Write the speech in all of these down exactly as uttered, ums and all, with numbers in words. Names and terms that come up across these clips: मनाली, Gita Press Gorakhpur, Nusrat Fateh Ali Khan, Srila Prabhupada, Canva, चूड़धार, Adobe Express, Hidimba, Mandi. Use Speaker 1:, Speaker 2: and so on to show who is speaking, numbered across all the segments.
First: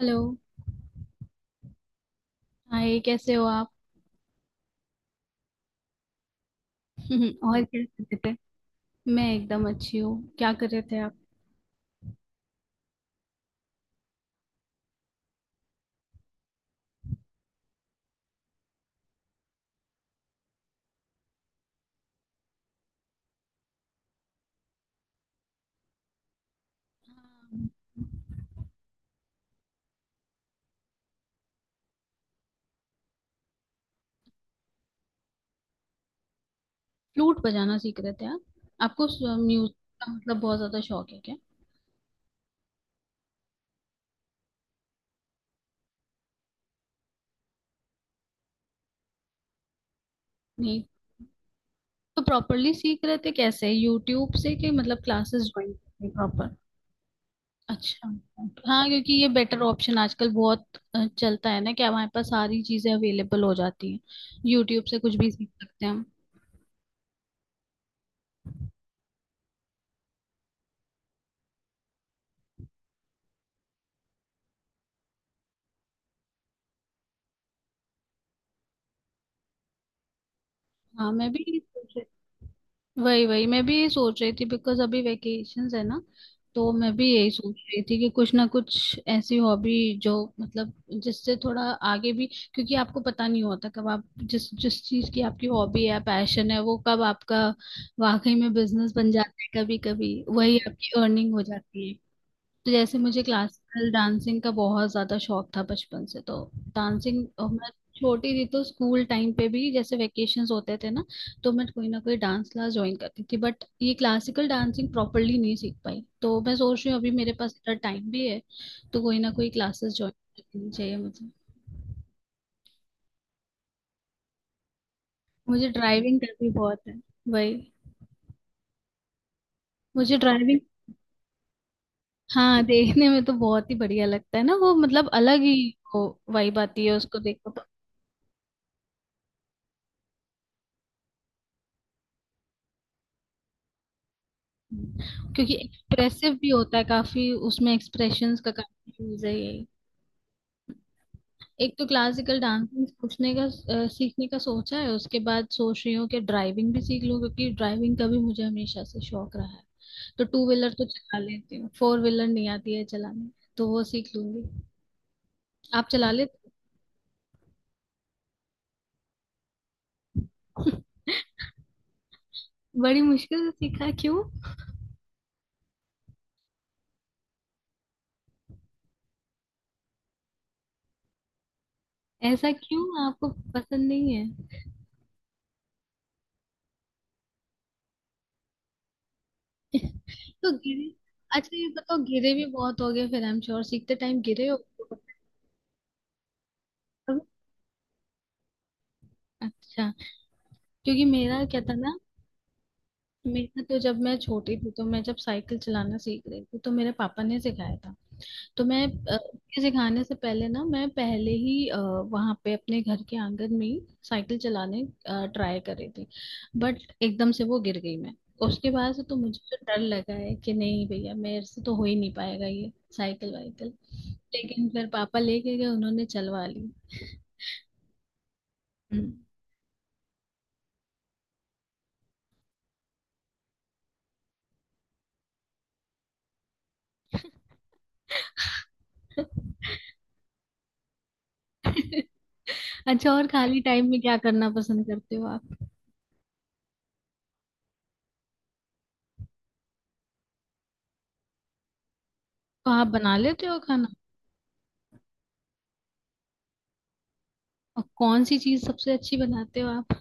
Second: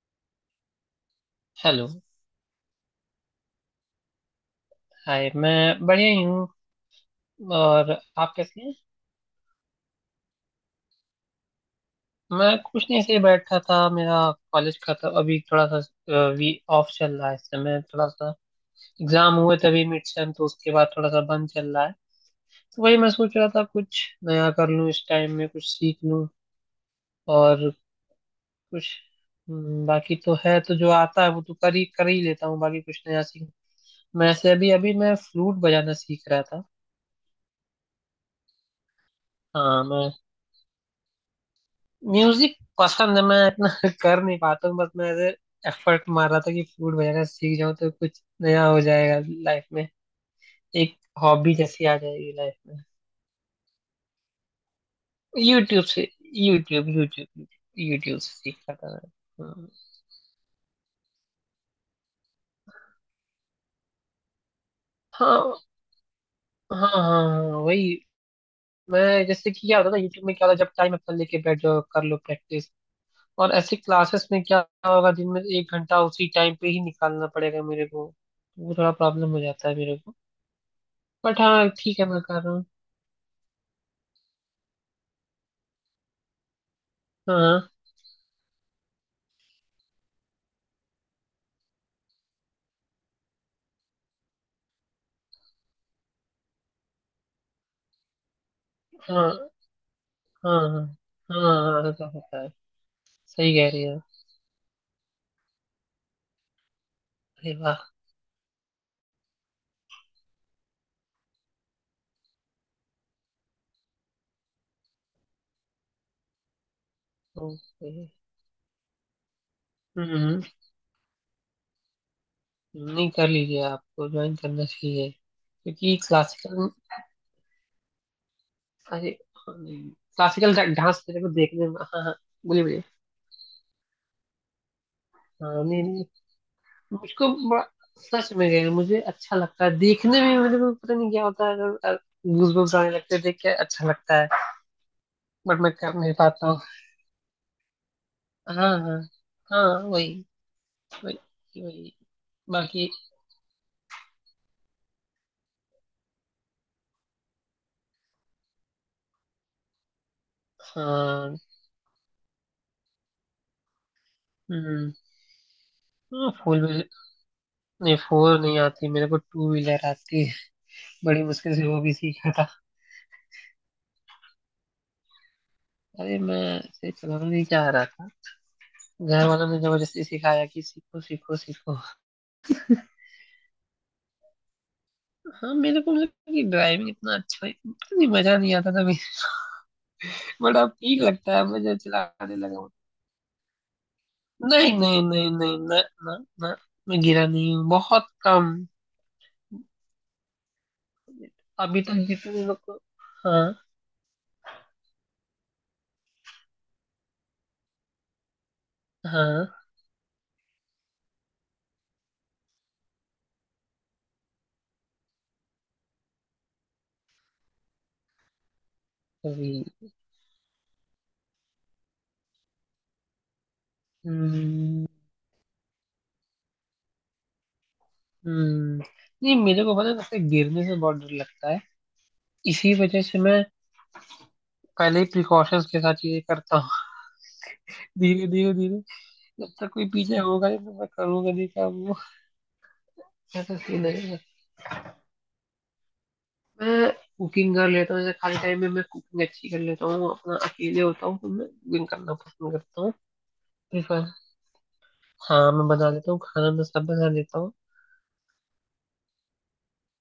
Speaker 1: Hello.
Speaker 2: Hello.
Speaker 1: Hi, कैसे हो आप?
Speaker 2: हाय, मैं बढ़िया ही हूँ।
Speaker 1: और क्या
Speaker 2: और
Speaker 1: कर रहे
Speaker 2: आप
Speaker 1: थे?
Speaker 2: कैसे हैं?
Speaker 1: मैं एकदम अच्छी हूँ। क्या कर रहे थे आप?
Speaker 2: मैं कुछ नहीं, ऐसे ही बैठा था। मेरा कॉलेज का तो अभी थोड़ा सा अ, वी ऑफ चल रहा है इस समय। थोड़ा सा एग्जाम हुए तभी, मिड सेम, तो उसके बाद थोड़ा सा बंद चल रहा है। तो वही मैं सोच रहा था कुछ नया कर लूँ इस टाइम में, कुछ सीख लूँ। और कुछ हम्म, बाकी तो है तो जो आता है वो तो कर ही कर ही लेता हूँ, बाकी कुछ नया सीख। मैं ऐसे अभी अभी मैं फ्लूट बजाना सीख रहा था।
Speaker 1: फ्लूट बजाना सीख रहे थे आप? आपको म्यूजिक
Speaker 2: हाँ, मैं
Speaker 1: का मतलब बहुत ज्यादा शौक है क्या?
Speaker 2: म्यूजिक पसंद है, मैं इतना कर नहीं पाता हूँ। बस मैं ऐसे एफर्ट मार रहा था कि फ्लूट बजाना सीख जाऊँ तो कुछ नया हो जाएगा लाइफ में,
Speaker 1: नहीं,
Speaker 2: एक हॉबी जैसी आ
Speaker 1: तो
Speaker 2: जाएगी लाइफ
Speaker 1: प्रॉपरली
Speaker 2: में।
Speaker 1: सीख रहे थे कैसे, यूट्यूब से कि मतलब क्लासेस ज्वाइन
Speaker 2: यूट्यूब से।
Speaker 1: करते प्रॉपर?
Speaker 2: YouTube YouTube.
Speaker 1: अच्छा।
Speaker 2: यूट्यूब से सीखा
Speaker 1: हाँ,
Speaker 2: था
Speaker 1: क्योंकि ये
Speaker 2: मैं।
Speaker 1: बेटर ऑप्शन आजकल बहुत अ, चलता है ना कि हमारे पास सारी चीजें अवेलेबल हो जाती हैं। यूट्यूब से कुछ भी सीख
Speaker 2: हाँ
Speaker 1: सकते हैं हम।
Speaker 2: हाँ हाँ हाँ, हाँ, वही। मैं जैसे, कि क्या होता था यूट्यूब में, क्या होता जब टाइम अपना लेके बैठ जाओ कर लो प्रैक्टिस। और ऐसे क्लासेस में क्या होगा, जिनमें एक घंटा उसी टाइम पे ही निकालना पड़ेगा मेरे को, वो थोड़ा प्रॉब्लम हो जाता है मेरे को।
Speaker 1: हाँ, मैं
Speaker 2: बट
Speaker 1: भी।
Speaker 2: हाँ, ठीक है, मैं कर रहा हूँ।
Speaker 1: वही वही मैं भी यही सोच रही थी बिकॉज अभी वेकेशंस है ना। तो मैं भी यही सोच
Speaker 2: हाँ
Speaker 1: रही थी कि कुछ ना कुछ ऐसी हॉबी जो, मतलब, जिससे थोड़ा आगे भी, क्योंकि आपको पता नहीं होता कब आप जिस जिस चीज की आपकी हॉबी है, पैशन है, वो कब आपका वाकई में बिजनेस बन जाता
Speaker 2: हाँ
Speaker 1: है, कभी कभी वही
Speaker 2: हाँ
Speaker 1: आपकी अर्निंग हो
Speaker 2: हाँ।
Speaker 1: जाती
Speaker 2: हाँ,
Speaker 1: है।
Speaker 2: ऐसा होता है।
Speaker 1: तो जैसे मुझे
Speaker 2: सही कह रही
Speaker 1: क्लासिकल
Speaker 2: है।
Speaker 1: डांसिंग का बहुत ज्यादा शौक था बचपन से। तो डांसिंग, और
Speaker 2: अरे
Speaker 1: मैं
Speaker 2: वाह।
Speaker 1: छोटी थी तो स्कूल टाइम पे भी जैसे वेकेशंस होते थे ना, तो मैं कोई ना कोई डांस क्लास ज्वाइन करती थी, बट ये क्लासिकल डांसिंग प्रॉपरली नहीं सीख पाई, तो मैं सोच रही हूँ अभी मेरे पास इतना
Speaker 2: ओके।
Speaker 1: टाइम भी है, तो कोई ना कोई क्लासेस ज्वाइन
Speaker 2: हम्म।
Speaker 1: करनी चाहिए मुझे।
Speaker 2: नहीं, कर लीजिए, आपको ज्वाइन करना चाहिए
Speaker 1: मुझे
Speaker 2: क्योंकि
Speaker 1: ड्राइविंग का भी
Speaker 2: क्लासिकल।
Speaker 1: बहुत है। वही।
Speaker 2: अरे हाँ, नहीं,
Speaker 1: मुझे
Speaker 2: क्लासिकल
Speaker 1: ड्राइविंग।
Speaker 2: डांस मेरे को देखने में, हाँ हाँ।
Speaker 1: हाँ,
Speaker 2: बोलिए बोलिए।
Speaker 1: देखने में तो बहुत ही बढ़िया लगता है ना वो, मतलब अलग ही
Speaker 2: हाँ नहीं
Speaker 1: वो
Speaker 2: नहीं।
Speaker 1: वाइब आती है उसको
Speaker 2: मुझको
Speaker 1: देखो तो।
Speaker 2: बड़ा सच में गए, मुझे अच्छा लगता है देखने में, मुझे को पता नहीं क्या होता है, अगर गूजबम्स आने लगते हैं देख के, अच्छा लगता है।
Speaker 1: क्योंकि
Speaker 2: बट मैं कर नहीं
Speaker 1: एक्सप्रेसिव
Speaker 2: पाता
Speaker 1: भी
Speaker 2: हूँ।
Speaker 1: होता है काफी, उसमें एक्सप्रेशंस का
Speaker 2: हाँ हाँ।
Speaker 1: काफी यूज है। ये
Speaker 2: हाँ, वही वही
Speaker 1: एक तो
Speaker 2: वही।
Speaker 1: क्लासिकल डांसिंग
Speaker 2: बाकी।
Speaker 1: पूछने का अ, सीखने का सोचा है, उसके बाद सोच रही हूँ कि ड्राइविंग भी सीख लूँ, क्योंकि ड्राइविंग का भी मुझे हमेशा से शौक रहा है। तो टू व्हीलर तो चला
Speaker 2: हाँ।
Speaker 1: लेती हूँ, फोर व्हीलर नहीं आती है चलाने, तो वो सीख लूंगी।
Speaker 2: हम्म।
Speaker 1: आप चला
Speaker 2: हाँ,
Speaker 1: लेते
Speaker 2: फोर व्हीलर नहीं, फोर नहीं आती मेरे को, टू व्हीलर आती है। बड़ी मुश्किल से वो भी सीखा था।
Speaker 1: हो? बड़ी मुश्किल से सीखा क्यों?
Speaker 2: अरे मैं ऐसे चलाना नहीं चाह रहा था, घर वालों ने जबरदस्ती सिखाया कि सीखो सीखो सीखो।
Speaker 1: ऐसा क्यों, आपको पसंद नहीं है?
Speaker 2: हाँ, मेरे को मतलब कि ड्राइविंग इतना अच्छा पता नहीं, मजा नहीं आता था।
Speaker 1: तो
Speaker 2: बट अब
Speaker 1: गिरे?
Speaker 2: ठीक लगता है,
Speaker 1: अच्छा,
Speaker 2: मैं
Speaker 1: ये
Speaker 2: जब
Speaker 1: बताओ, गिरे
Speaker 2: चलाने
Speaker 1: भी
Speaker 2: लगा हूँ।
Speaker 1: बहुत हो गए फिर? आई एम श्योर सीखते टाइम गिरे हो।
Speaker 2: नहीं नहीं नहीं नहीं, ना ना ना। मैं गिरा नहीं हूँ, बहुत कम।
Speaker 1: अच्छा, क्योंकि मेरा क्या था
Speaker 2: अभी
Speaker 1: ना,
Speaker 2: तक जितने लोग को। हाँ
Speaker 1: मेरा तो जब मैं छोटी थी तो मैं जब साइकिल चलाना सीख रही थी तो मेरे पापा ने सिखाया था। तो मैं अ,
Speaker 2: हाँ।
Speaker 1: उनके सिखाने से पहले ना मैं पहले ही वहां पे अपने घर के आंगन में ही साइकिल चलाने ट्राई कर रही थी, बट एकदम से वो गिर गई मैं। उसके बाद से तो मुझे तो
Speaker 2: कभी।
Speaker 1: डर लगा है कि नहीं भैया, मेरे से तो हो ही नहीं पाएगा ये साइकिल वाइकिल। लेकिन
Speaker 2: हम्म,
Speaker 1: फिर पापा लेके गए, उन्होंने चलवा ली।
Speaker 2: हम्म
Speaker 1: हम्म।
Speaker 2: नहीं, मेरे को पता है सबसे गिरने से बहुत डर लगता है। इसी वजह से मैं पहले ही प्रिकॉशंस के साथ चीजें करता हूँ। धीरे धीरे धीरे, जब तक कोई पीछे होगा ही तो मैं करूंगा नहीं काम वो।
Speaker 1: अच्छा, और
Speaker 2: ऐसा
Speaker 1: खाली
Speaker 2: सीन
Speaker 1: टाइम में क्या
Speaker 2: है,
Speaker 1: करना पसंद करते हो?
Speaker 2: मैं कुकिंग कर लेता हूँ। जैसे खाली टाइम में मैं कुकिंग अच्छी कर लेता हूँ, अपना अकेले होता हूँ तो मैं कुकिंग करना पसंद
Speaker 1: तो
Speaker 2: करता
Speaker 1: आप
Speaker 2: हूँ।
Speaker 1: बना लेते हो खाना?
Speaker 2: प्रिफर। हाँ, मैं बना लेता हूँ खाना, मैं सब बना लेता हूँ।
Speaker 1: और कौन सी चीज सबसे अच्छी बनाते हो आप?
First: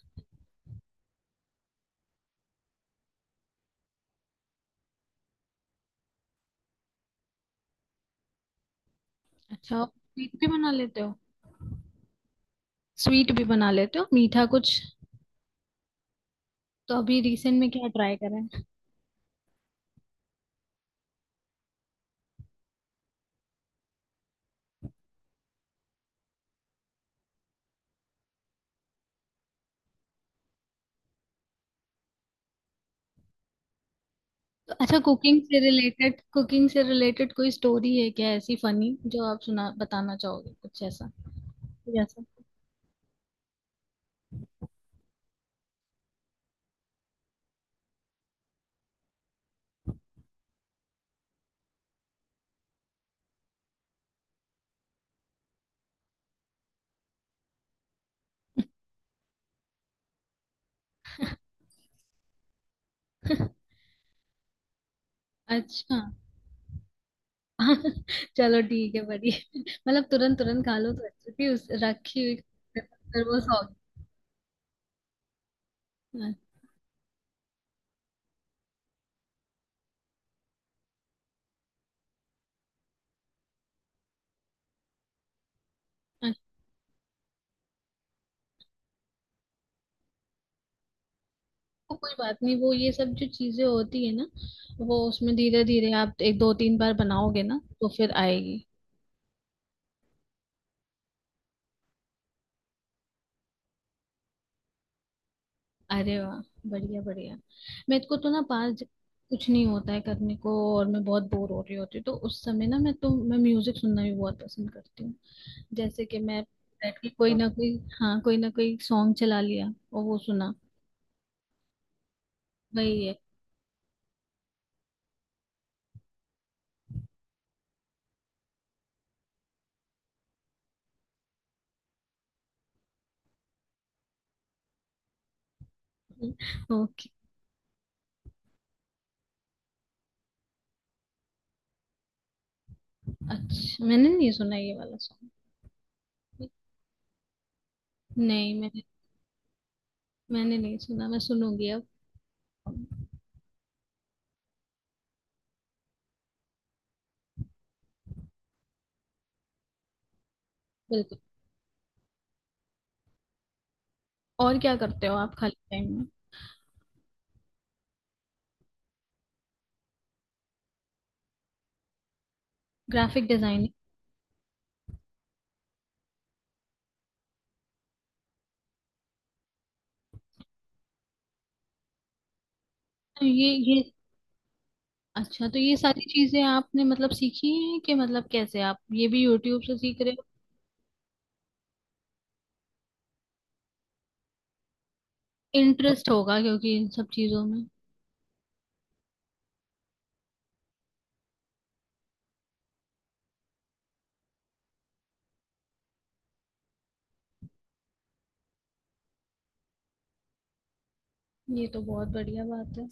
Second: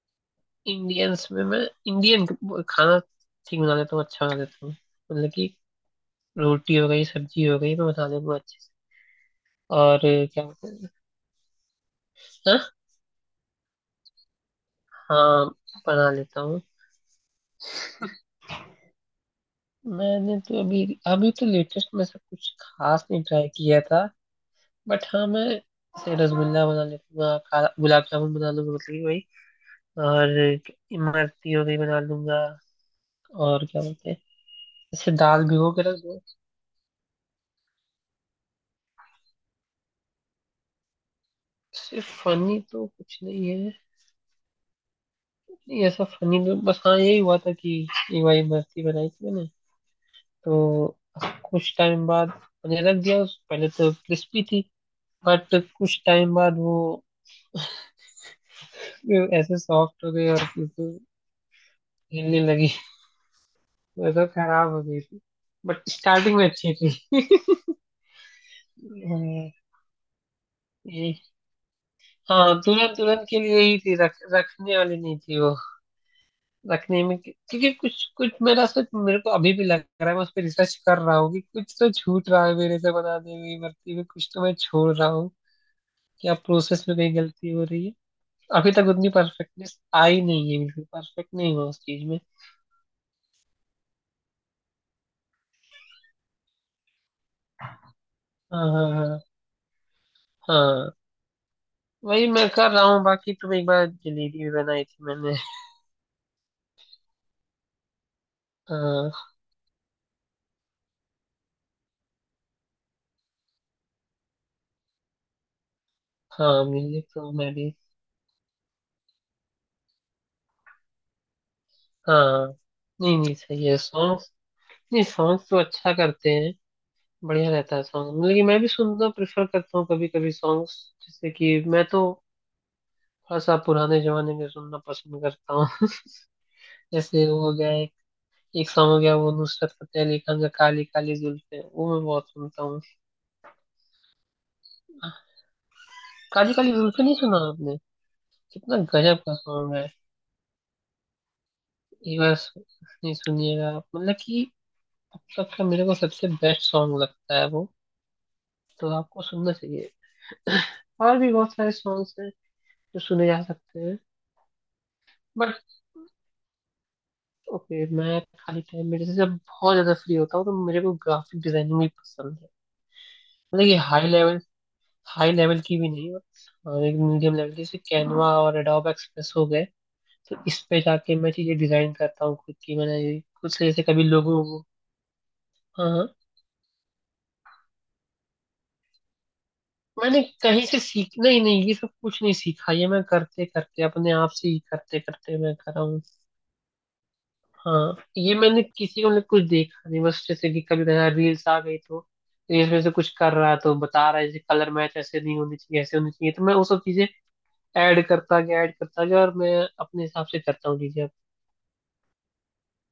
Speaker 2: इंडियंस में मैं, इंडियन खाना ठीक बना लेता हूँ, अच्छा बना लेता हूँ। मतलब कि रोटी हो गई, सब्जी हो गई, मैं बता दूंगा अच्छे से।
Speaker 1: अच्छा,
Speaker 2: और
Speaker 1: स्वीट
Speaker 2: क्या
Speaker 1: भी बना
Speaker 2: बोलते
Speaker 1: लेते हो?
Speaker 2: हैं?
Speaker 1: स्वीट भी बना लेते हो, मीठा कुछ?
Speaker 2: हाँ हाँ, बना लेता हूँ।
Speaker 1: तो अभी रिसेंट में क्या ट्राई करा है?
Speaker 2: मैंने तो अभी अभी तो लेटेस्ट में सब कुछ खास नहीं ट्राई किया था। बट हाँ, मैं जैसे रसगुल्ला बना लेता, काला गुलाब जामुन बना लूंगा, मतलब कि वही। और इमरती हो गई बना लूंगा। और क्या बोलते हैं?
Speaker 1: तो अच्छा,
Speaker 2: जैसे
Speaker 1: कुकिंग
Speaker 2: दाल
Speaker 1: से
Speaker 2: भिगो के रख दो।
Speaker 1: रिलेटेड कुकिंग से रिलेटेड कोई स्टोरी है क्या ऐसी फनी जो आप सुना बताना चाहोगे? कुछ ऐसा कुछ
Speaker 2: सिर्फ
Speaker 1: ऐसा
Speaker 2: फनी तो कुछ नहीं है। नहीं, ऐसा फनी तो बस हाँ यही हुआ था कि एक बार इमरती बनाई थी मैंने। तो कुछ टाइम बाद मैंने रख दिया उस-, पहले तो क्रिस्पी थी। बट कुछ टाइम बाद वो ऐसे सॉफ्ट हो गई और फिर तो हिलने लगी। वो तो खराब हो गई थी। बट
Speaker 1: अच्छा।
Speaker 2: स्टार्टिंग में अच्छी थी।
Speaker 1: चलो ठीक है, बड़ी
Speaker 2: हम्म,
Speaker 1: मतलब तुरंत तुरंत खा लो तो
Speaker 2: ये-,
Speaker 1: अच्छी थी, उस रखी हुई
Speaker 2: हाँ, दुल्हन
Speaker 1: फिर
Speaker 2: दुल्हन
Speaker 1: वो
Speaker 2: के लिए
Speaker 1: सॉगी।
Speaker 2: ही थी, रख, रखने वाली नहीं थी वो। रखने में क्योंकि कुछ कुछ मेरा सच मेरे को अभी भी लग रहा है मैं उस पर रिसर्च कर रहा हूँ कि कुछ तो छूट रहा है मेरे से बनाने में, भर्ती में कुछ तो मैं छोड़ रहा हूँ, क्या प्रोसेस में कहीं गलती हो रही है। अभी तक उतनी परफेक्टनेस आई नहीं है, बिल्कुल परफेक्ट नहीं हुआ उस
Speaker 1: वो
Speaker 2: चीज
Speaker 1: कोई
Speaker 2: में।
Speaker 1: बात नहीं, वो ये सब जो चीजें होती है ना, वो उसमें धीरे धीरे आप एक दो तीन बार बनाओगे ना तो फिर आएगी।
Speaker 2: हाँ हाँ हाँ, हाँ वही मैं कर रहा हूँ। बाकी तुम, एक बार जलेबी भी बनाई थी मैंने।
Speaker 1: अरे वाह, बढ़िया बढ़िया। मेरे को तो ना पास
Speaker 2: हाँ,
Speaker 1: कुछ नहीं होता है करने को, और मैं बहुत बोर हो रही होती हूँ तो उस समय ना मैं तो मैं म्यूजिक सुनना भी बहुत पसंद करती हूँ। जैसे कि मैं
Speaker 2: हाँ
Speaker 1: बैठ
Speaker 2: म्यूजिक
Speaker 1: के
Speaker 2: तो
Speaker 1: कोई ना
Speaker 2: मैं भी।
Speaker 1: कोई, हाँ, कोई ना कोई सॉन्ग चला लिया और वो सुना,
Speaker 2: हाँ,
Speaker 1: वही है।
Speaker 2: नहीं नहीं, सही है सॉन्ग्स, नहीं सॉन्ग्स तो अच्छा करते हैं, बढ़िया रहता है सॉन्ग। मतलब कि मैं भी सुनना प्रेफर करता हूँ कभी कभी सॉन्ग्स। जैसे कि मैं तो थोड़ा सा पुराने जमाने में सुनना पसंद करता हूँ।
Speaker 1: ओके।
Speaker 2: जैसे वो हो गया एक, एक सॉन्ग हो गया वो नुसरत फतेह अली खान का, काली काली जुल्फें, वो मैं बहुत सुनता हूँ।
Speaker 1: अच्छा, मैंने नहीं सुना ये वाला सॉन्ग।
Speaker 2: काली काली जुल्फें नहीं सुना आपने?
Speaker 1: नहीं
Speaker 2: कितना
Speaker 1: मैंने,
Speaker 2: गजब का सॉन्ग है।
Speaker 1: मैंने नहीं सुना, मैं सुनूंगी अब।
Speaker 2: एक बार सु-, नहीं सुनिएगा आप, मतलब कि अब तक का मेरे को सबसे बेस्ट सॉन्ग लगता है वो, तो आपको सुनना चाहिए।
Speaker 1: बिल्कुल।
Speaker 2: और भी बहुत सारे सॉन्ग्स हैं जो सुने जा सकते हैं।
Speaker 1: और क्या करते हो आप खाली
Speaker 2: बट
Speaker 1: टाइम में?
Speaker 2: ओके, मैं खाली टाइम में जैसे जब बहुत ज्यादा फ्री होता हूँ तो मेरे को ग्राफिक डिजाइनिंग भी पसंद है।
Speaker 1: ग्राफिक
Speaker 2: मतलब
Speaker 1: डिजाइनिंग?
Speaker 2: ये हाई लेवल, हाई लेवल की भी नहीं और एक मीडियम लेवल की, जैसे कैनवा और एडोब एक्सप्रेस हो गए, तो इस पे जाके मैं चीजें डिजाइन करता हूँ खुद की। मैंने ये
Speaker 1: ये
Speaker 2: खुद से, जैसे
Speaker 1: ये
Speaker 2: कभी लोगों को,
Speaker 1: अच्छा, तो ये सारी
Speaker 2: हाँ
Speaker 1: चीजें आपने, मतलब, सीखी हैं, कि मतलब कैसे आप ये भी यूट्यूब से सीख रहे
Speaker 2: मैंने
Speaker 1: हो?
Speaker 2: कहीं से सीखना ही नहीं, ये सब कुछ नहीं सीखा, ये मैं करते करते अपने आप से ही करते करते मैं करा हूँ।
Speaker 1: इंटरेस्ट होगा क्योंकि इन सब चीजों में।
Speaker 2: हाँ, ये मैंने किसी को ने कुछ देखा नहीं, बस जैसे कि कभी कभी रील्स आ गई तो रील्स में से कुछ कर रहा है तो बता रहा है, जैसे कलर मैच ऐसे नहीं होनी चाहिए, ऐसे होनी चाहिए, तो मैं वो सब चीजें ऐड करता गया ऐड करता गया और मैं अपने हिसाब से करता हूँ चीजें अब।
Speaker 1: ये तो बहुत बढ़िया बात है।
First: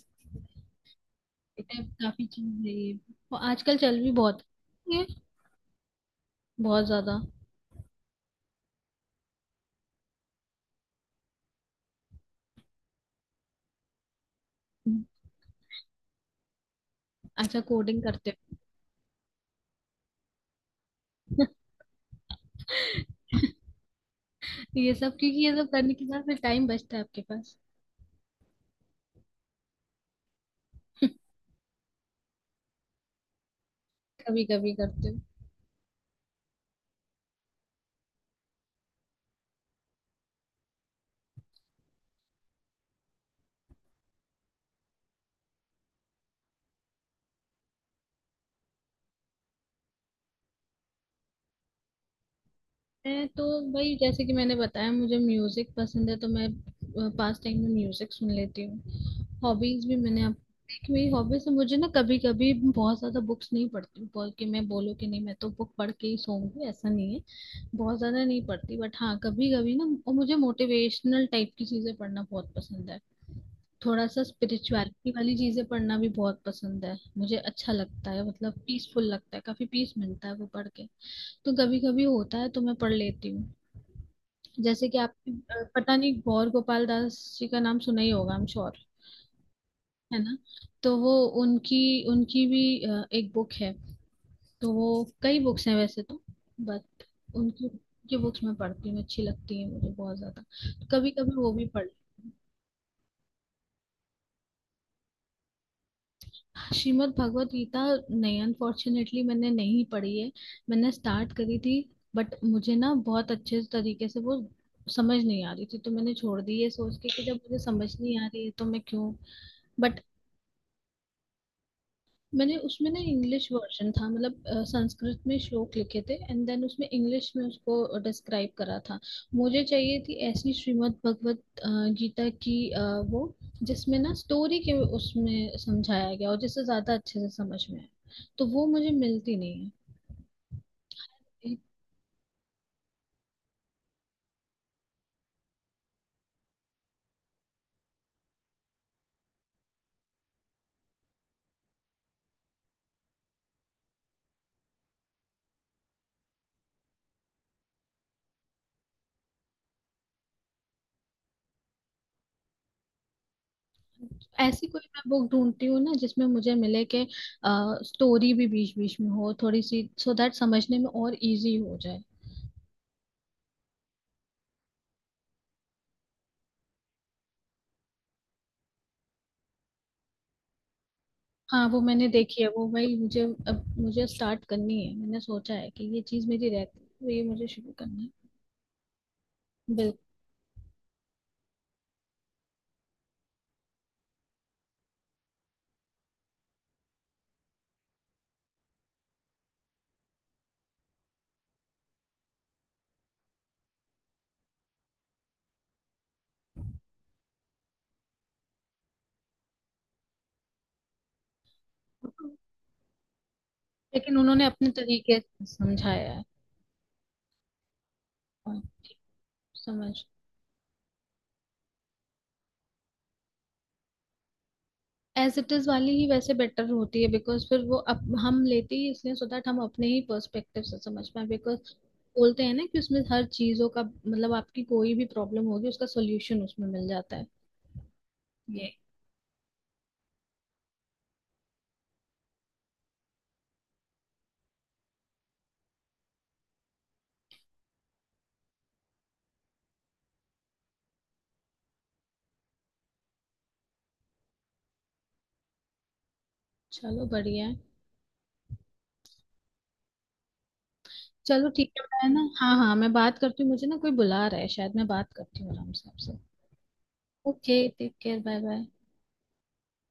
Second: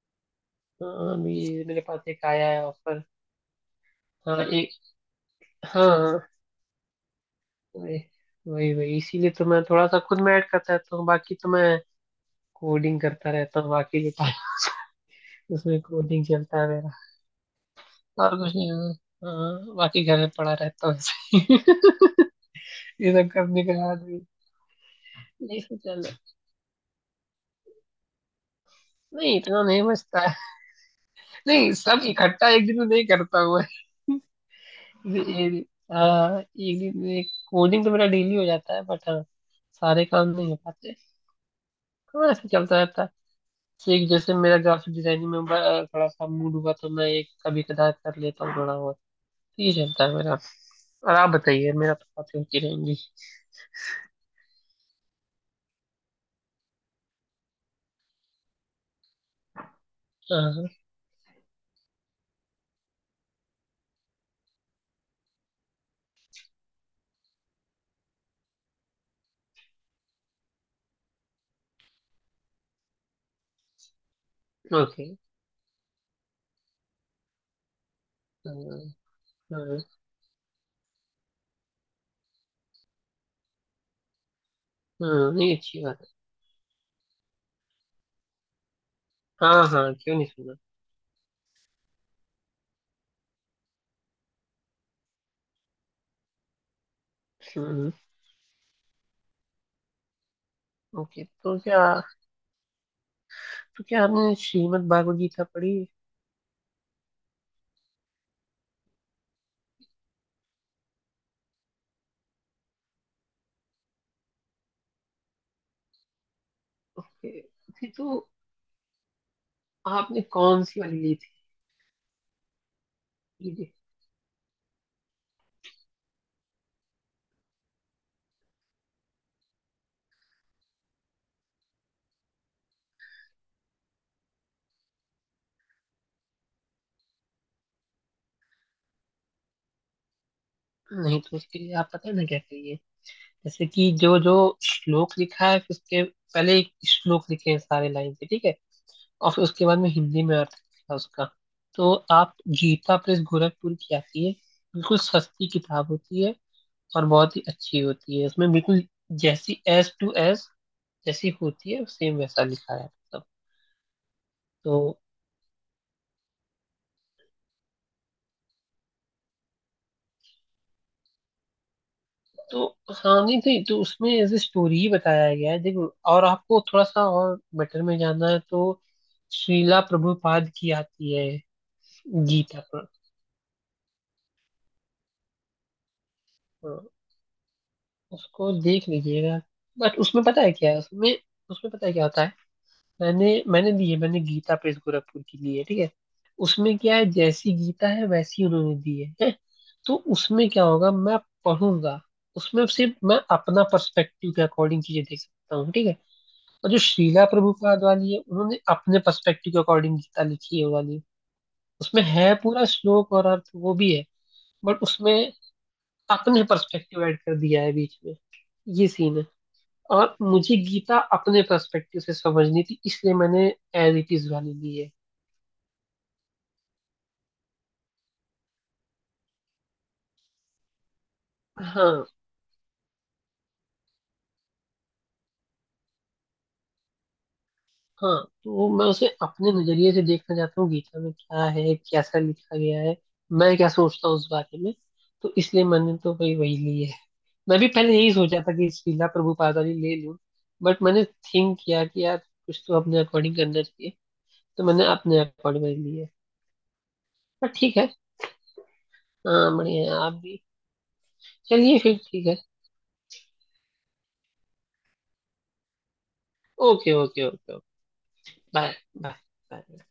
Speaker 2: हाँ,
Speaker 1: ये
Speaker 2: अभी मेरे
Speaker 1: तो
Speaker 2: पास
Speaker 1: काफी
Speaker 2: एक आया है
Speaker 1: चीज है ये,
Speaker 2: ऑफर।
Speaker 1: और आजकल चल भी
Speaker 2: हाँ
Speaker 1: बहुत
Speaker 2: एक।
Speaker 1: ये,
Speaker 2: हाँ हाँ,
Speaker 1: बहुत ज्यादा।
Speaker 2: वही। वही वही, इसीलिए तो मैं थोड़ा सा खुद में ऐड करता रहता हूँ। बाकी तो मैं कोडिंग करता रहता हूँ, बाकी जो टाइम, उसमें कोडिंग चलता है मेरा।
Speaker 1: अच्छा, कोडिंग करते
Speaker 2: और कुछ नहीं होता। हाँ, बाकी घर में पड़ा रहता हूँ ऐसे
Speaker 1: हो?
Speaker 2: ही। ये सब करने के बाद भी।
Speaker 1: ये सब, क्योंकि ये
Speaker 2: नहीं
Speaker 1: सब करने
Speaker 2: सोचा
Speaker 1: के
Speaker 2: लो,
Speaker 1: साथ फिर टाइम बचता है आपके पास?
Speaker 2: नहीं इतना नहीं बचता है, नहीं सब इकट्ठा एक दिन में नहीं करता हुआ।
Speaker 1: कभी कभी करते हो?
Speaker 2: हाँ, एक दिन में कोडिंग तो मेरा डेली हो जाता है, बट हाँ सारे काम नहीं हो पाते। हाँ, ऐसे चलता रहता है। एक जैसे मेरा ग्राफिक डिजाइनिंग में ब-, थोड़ा सा मूड हुआ तो मैं एक कभी कदार कर लेता हूँ थोड़ा बहुत, ये चलता है मेरा। और आप बताइए, मेरा तो बातें होती रहेंगी।
Speaker 1: मैं तो भाई, जैसे कि मैंने बताया, मुझे म्यूजिक पसंद है तो मैं पास टाइम में म्यूजिक सुन लेती हूँ। हॉबीज भी मैंने, आप
Speaker 2: हाँ हाँ।
Speaker 1: देखी, मेरी हॉबीज है, मुझे ना कभी कभी बहुत ज्यादा बुक्स नहीं पढ़ती हूँ, बोल के मैं बोलूँ कि नहीं मैं तो बुक पढ़ के ही सोऊंगी, ऐसा नहीं है। बहुत ज्यादा नहीं पढ़ती, बट हाँ कभी कभी ना, और मुझे मोटिवेशनल टाइप की चीजें पढ़ना बहुत पसंद है। थोड़ा सा
Speaker 2: ओके।
Speaker 1: स्पिरिचुअलिटी वाली चीजें पढ़ना भी बहुत पसंद है मुझे, अच्छा लगता है, मतलब
Speaker 2: हाँ
Speaker 1: पीसफुल लगता है, काफी पीस
Speaker 2: हाँ,
Speaker 1: मिलता है वो पढ़ के। तो कभी कभी होता है तो मैं पढ़ लेती हूँ। जैसे कि
Speaker 2: हाँ,
Speaker 1: आपने
Speaker 2: नहीं
Speaker 1: अ,
Speaker 2: अच्छी
Speaker 1: पता
Speaker 2: बात है,
Speaker 1: नहीं गौर गोपाल दास जी का नाम सुना ही होगा, आई एम श्योर,
Speaker 2: हाँ हाँ, क्यों
Speaker 1: है
Speaker 2: नहीं
Speaker 1: ना।
Speaker 2: सुना।
Speaker 1: तो वो, उनकी उनकी भी अ, एक बुक है, तो वो कई बुक्स हैं वैसे तो, बट उनकी
Speaker 2: हम्म,
Speaker 1: उनकी बुक्स मैं पढ़ती हूँ, अच्छी लगती है मुझे बहुत ज्यादा। कभी
Speaker 2: ओके।
Speaker 1: कभी वो
Speaker 2: तो
Speaker 1: भी
Speaker 2: क्या
Speaker 1: पढ़ लेती
Speaker 2: तो क्या आपने श्रीमद् भागवत गीता पढ़ी?
Speaker 1: हूँ। श्रीमद् भगवत गीता, नहीं अनफॉर्चुनेटली मैंने नहीं पढ़ी है, मैंने स्टार्ट करी थी, बट मुझे ना बहुत अच्छे तरीके से वो समझ नहीं आ रही थी, तो मैंने छोड़ दी ये सोच के कि जब
Speaker 2: ओके,
Speaker 1: मुझे समझ
Speaker 2: फिर तो
Speaker 1: नहीं आ रही है तो मैं क्यों। बट
Speaker 2: आपने कौन सी वाली ली थी?
Speaker 1: मैंने उसमें ना इंग्लिश
Speaker 2: ये-,
Speaker 1: वर्जन था, मतलब अ, संस्कृत में श्लोक लिखे थे एंड देन उसमें इंग्लिश में उसको डिस्क्राइब करा था। मुझे चाहिए थी ऐसी श्रीमद् भगवत अ, गीता की अ, वो, जिसमें ना स्टोरी के उसमें समझाया गया और जिससे ज्यादा अच्छे से समझ में आए, तो वो मुझे मिलती नहीं है।
Speaker 2: नहीं तो उसके
Speaker 1: एक-
Speaker 2: लिए आप पता है ना क्या करिए, जैसे कि जो जो श्लोक लिखा है, फिर उसके पहले एक श्लोक लिखे हैं सारे लाइन से, ठीक है, और फिर उसके बाद में हिंदी में अर्थ था उसका। तो आप, गीता प्रेस गोरखपुर की आती है, बिल्कुल सस्ती किताब होती है, और बहुत ही अच्छी होती है। उसमें बिल्कुल जैसी एस टू एस जैसी होती है, सेम वैसा लिखा है सब।
Speaker 1: ऐसी
Speaker 2: तो
Speaker 1: कोई मैं बुक ढूंढती हूँ ना जिसमें मुझे मिले कि स्टोरी भी बीच बीच में हो थोड़ी सी, सो दैट समझने में और इजी हो जाए।
Speaker 2: तो हाँ, नहीं नहीं, तो उसमें एज ए स्टोरी ही बताया गया है देखो। और आपको थोड़ा सा और बेटर में जाना है तो श्रीला प्रभुपाद की आती है
Speaker 1: हाँ वो मैंने देखी है,
Speaker 2: गीता
Speaker 1: वो
Speaker 2: पर।
Speaker 1: भाई मुझे अब मुझे स्टार्ट करनी है, मैंने सोचा है कि ये चीज मेरी
Speaker 2: हाँ,
Speaker 1: रहती है तो ये मुझे शुरू करना है।
Speaker 2: उसको देख लीजिएगा। बट उसमें पता है क्या है, उसमें उसमें पता है क्या होता है, मैंने मैंने दी है, मैंने गीता प्रेस गोरखपुर की ली है, ठीक है। उसमें क्या है, जैसी गीता है वैसी उन्होंने दी है, है? तो उसमें क्या होगा, मैं पढ़ूंगा, उसमें सिर्फ मैं अपना पर्सपेक्टिव के अकॉर्डिंग चीजें देख सकता हूँ, ठीक है। और जो श्रीला प्रभुपाद वाली है, उन्होंने अपने पर्सपेक्टिव के अकॉर्डिंग गीता लिखी है वो वाली, उसमें है
Speaker 1: बिल्कुल,
Speaker 2: पूरा श्लोक और अर्थ वो भी है,
Speaker 1: लेकिन उन्होंने अपने
Speaker 2: बट
Speaker 1: तरीके
Speaker 2: उसमें
Speaker 1: से समझाया है
Speaker 2: अपने पर्सपेक्टिव ऐड कर दिया है बीच में,
Speaker 1: और
Speaker 2: ये सीन है।
Speaker 1: समझ।
Speaker 2: और मुझे गीता अपने पर्सपेक्टिव से समझनी थी, इसलिए मैंने एज इट इज वाली ली है।
Speaker 1: एज इट इज वाली ही वैसे बेटर होती है बिकॉज फिर वो अप, हम लेते ही इसलिए, सो दैट हम अपने ही पर्सपेक्टिव से समझ पाए, बिकॉज
Speaker 2: हाँ
Speaker 1: बोलते हैं ना कि उसमें हर चीजों का मतलब, आपकी कोई भी प्रॉब्लम होगी उसका सोल्यूशन उसमें मिल जाता है
Speaker 2: हाँ, तो
Speaker 1: ये।
Speaker 2: मैं उसे अपने नजरिए से देखना चाहता हूँ, गीता में क्या है, कैसा लिखा गया है, मैं क्या सोचता हूँ उस बारे में, तो इसलिए मैंने तो भाई वही ली है। मैं भी पहले यही सोचा था कि श्रीला प्रभुपादानी ले लूँ, बट मैंने थिंक किया कि यार कुछ तो अपने अकॉर्डिंग करना चाहिए, तो मैंने अपने अकॉर्डिंग वाली ली है।
Speaker 1: चलो बढ़िया
Speaker 2: पर
Speaker 1: है।
Speaker 2: ठीक है। हाँ बढ़िया है आप भी।
Speaker 1: चलो ठीक
Speaker 2: चलिए
Speaker 1: है,
Speaker 2: फिर
Speaker 1: मैं ना,
Speaker 2: ठीक है।
Speaker 1: हाँ हाँ, मैं बात करती हूँ, मुझे ना कोई बुला रहा है शायद, मैं बात करती हूँ आराम से आपसे।
Speaker 2: Okay okay okay
Speaker 1: okay,
Speaker 2: okay,
Speaker 1: take care, bye bye.
Speaker 2: Bye. Bye. Bye.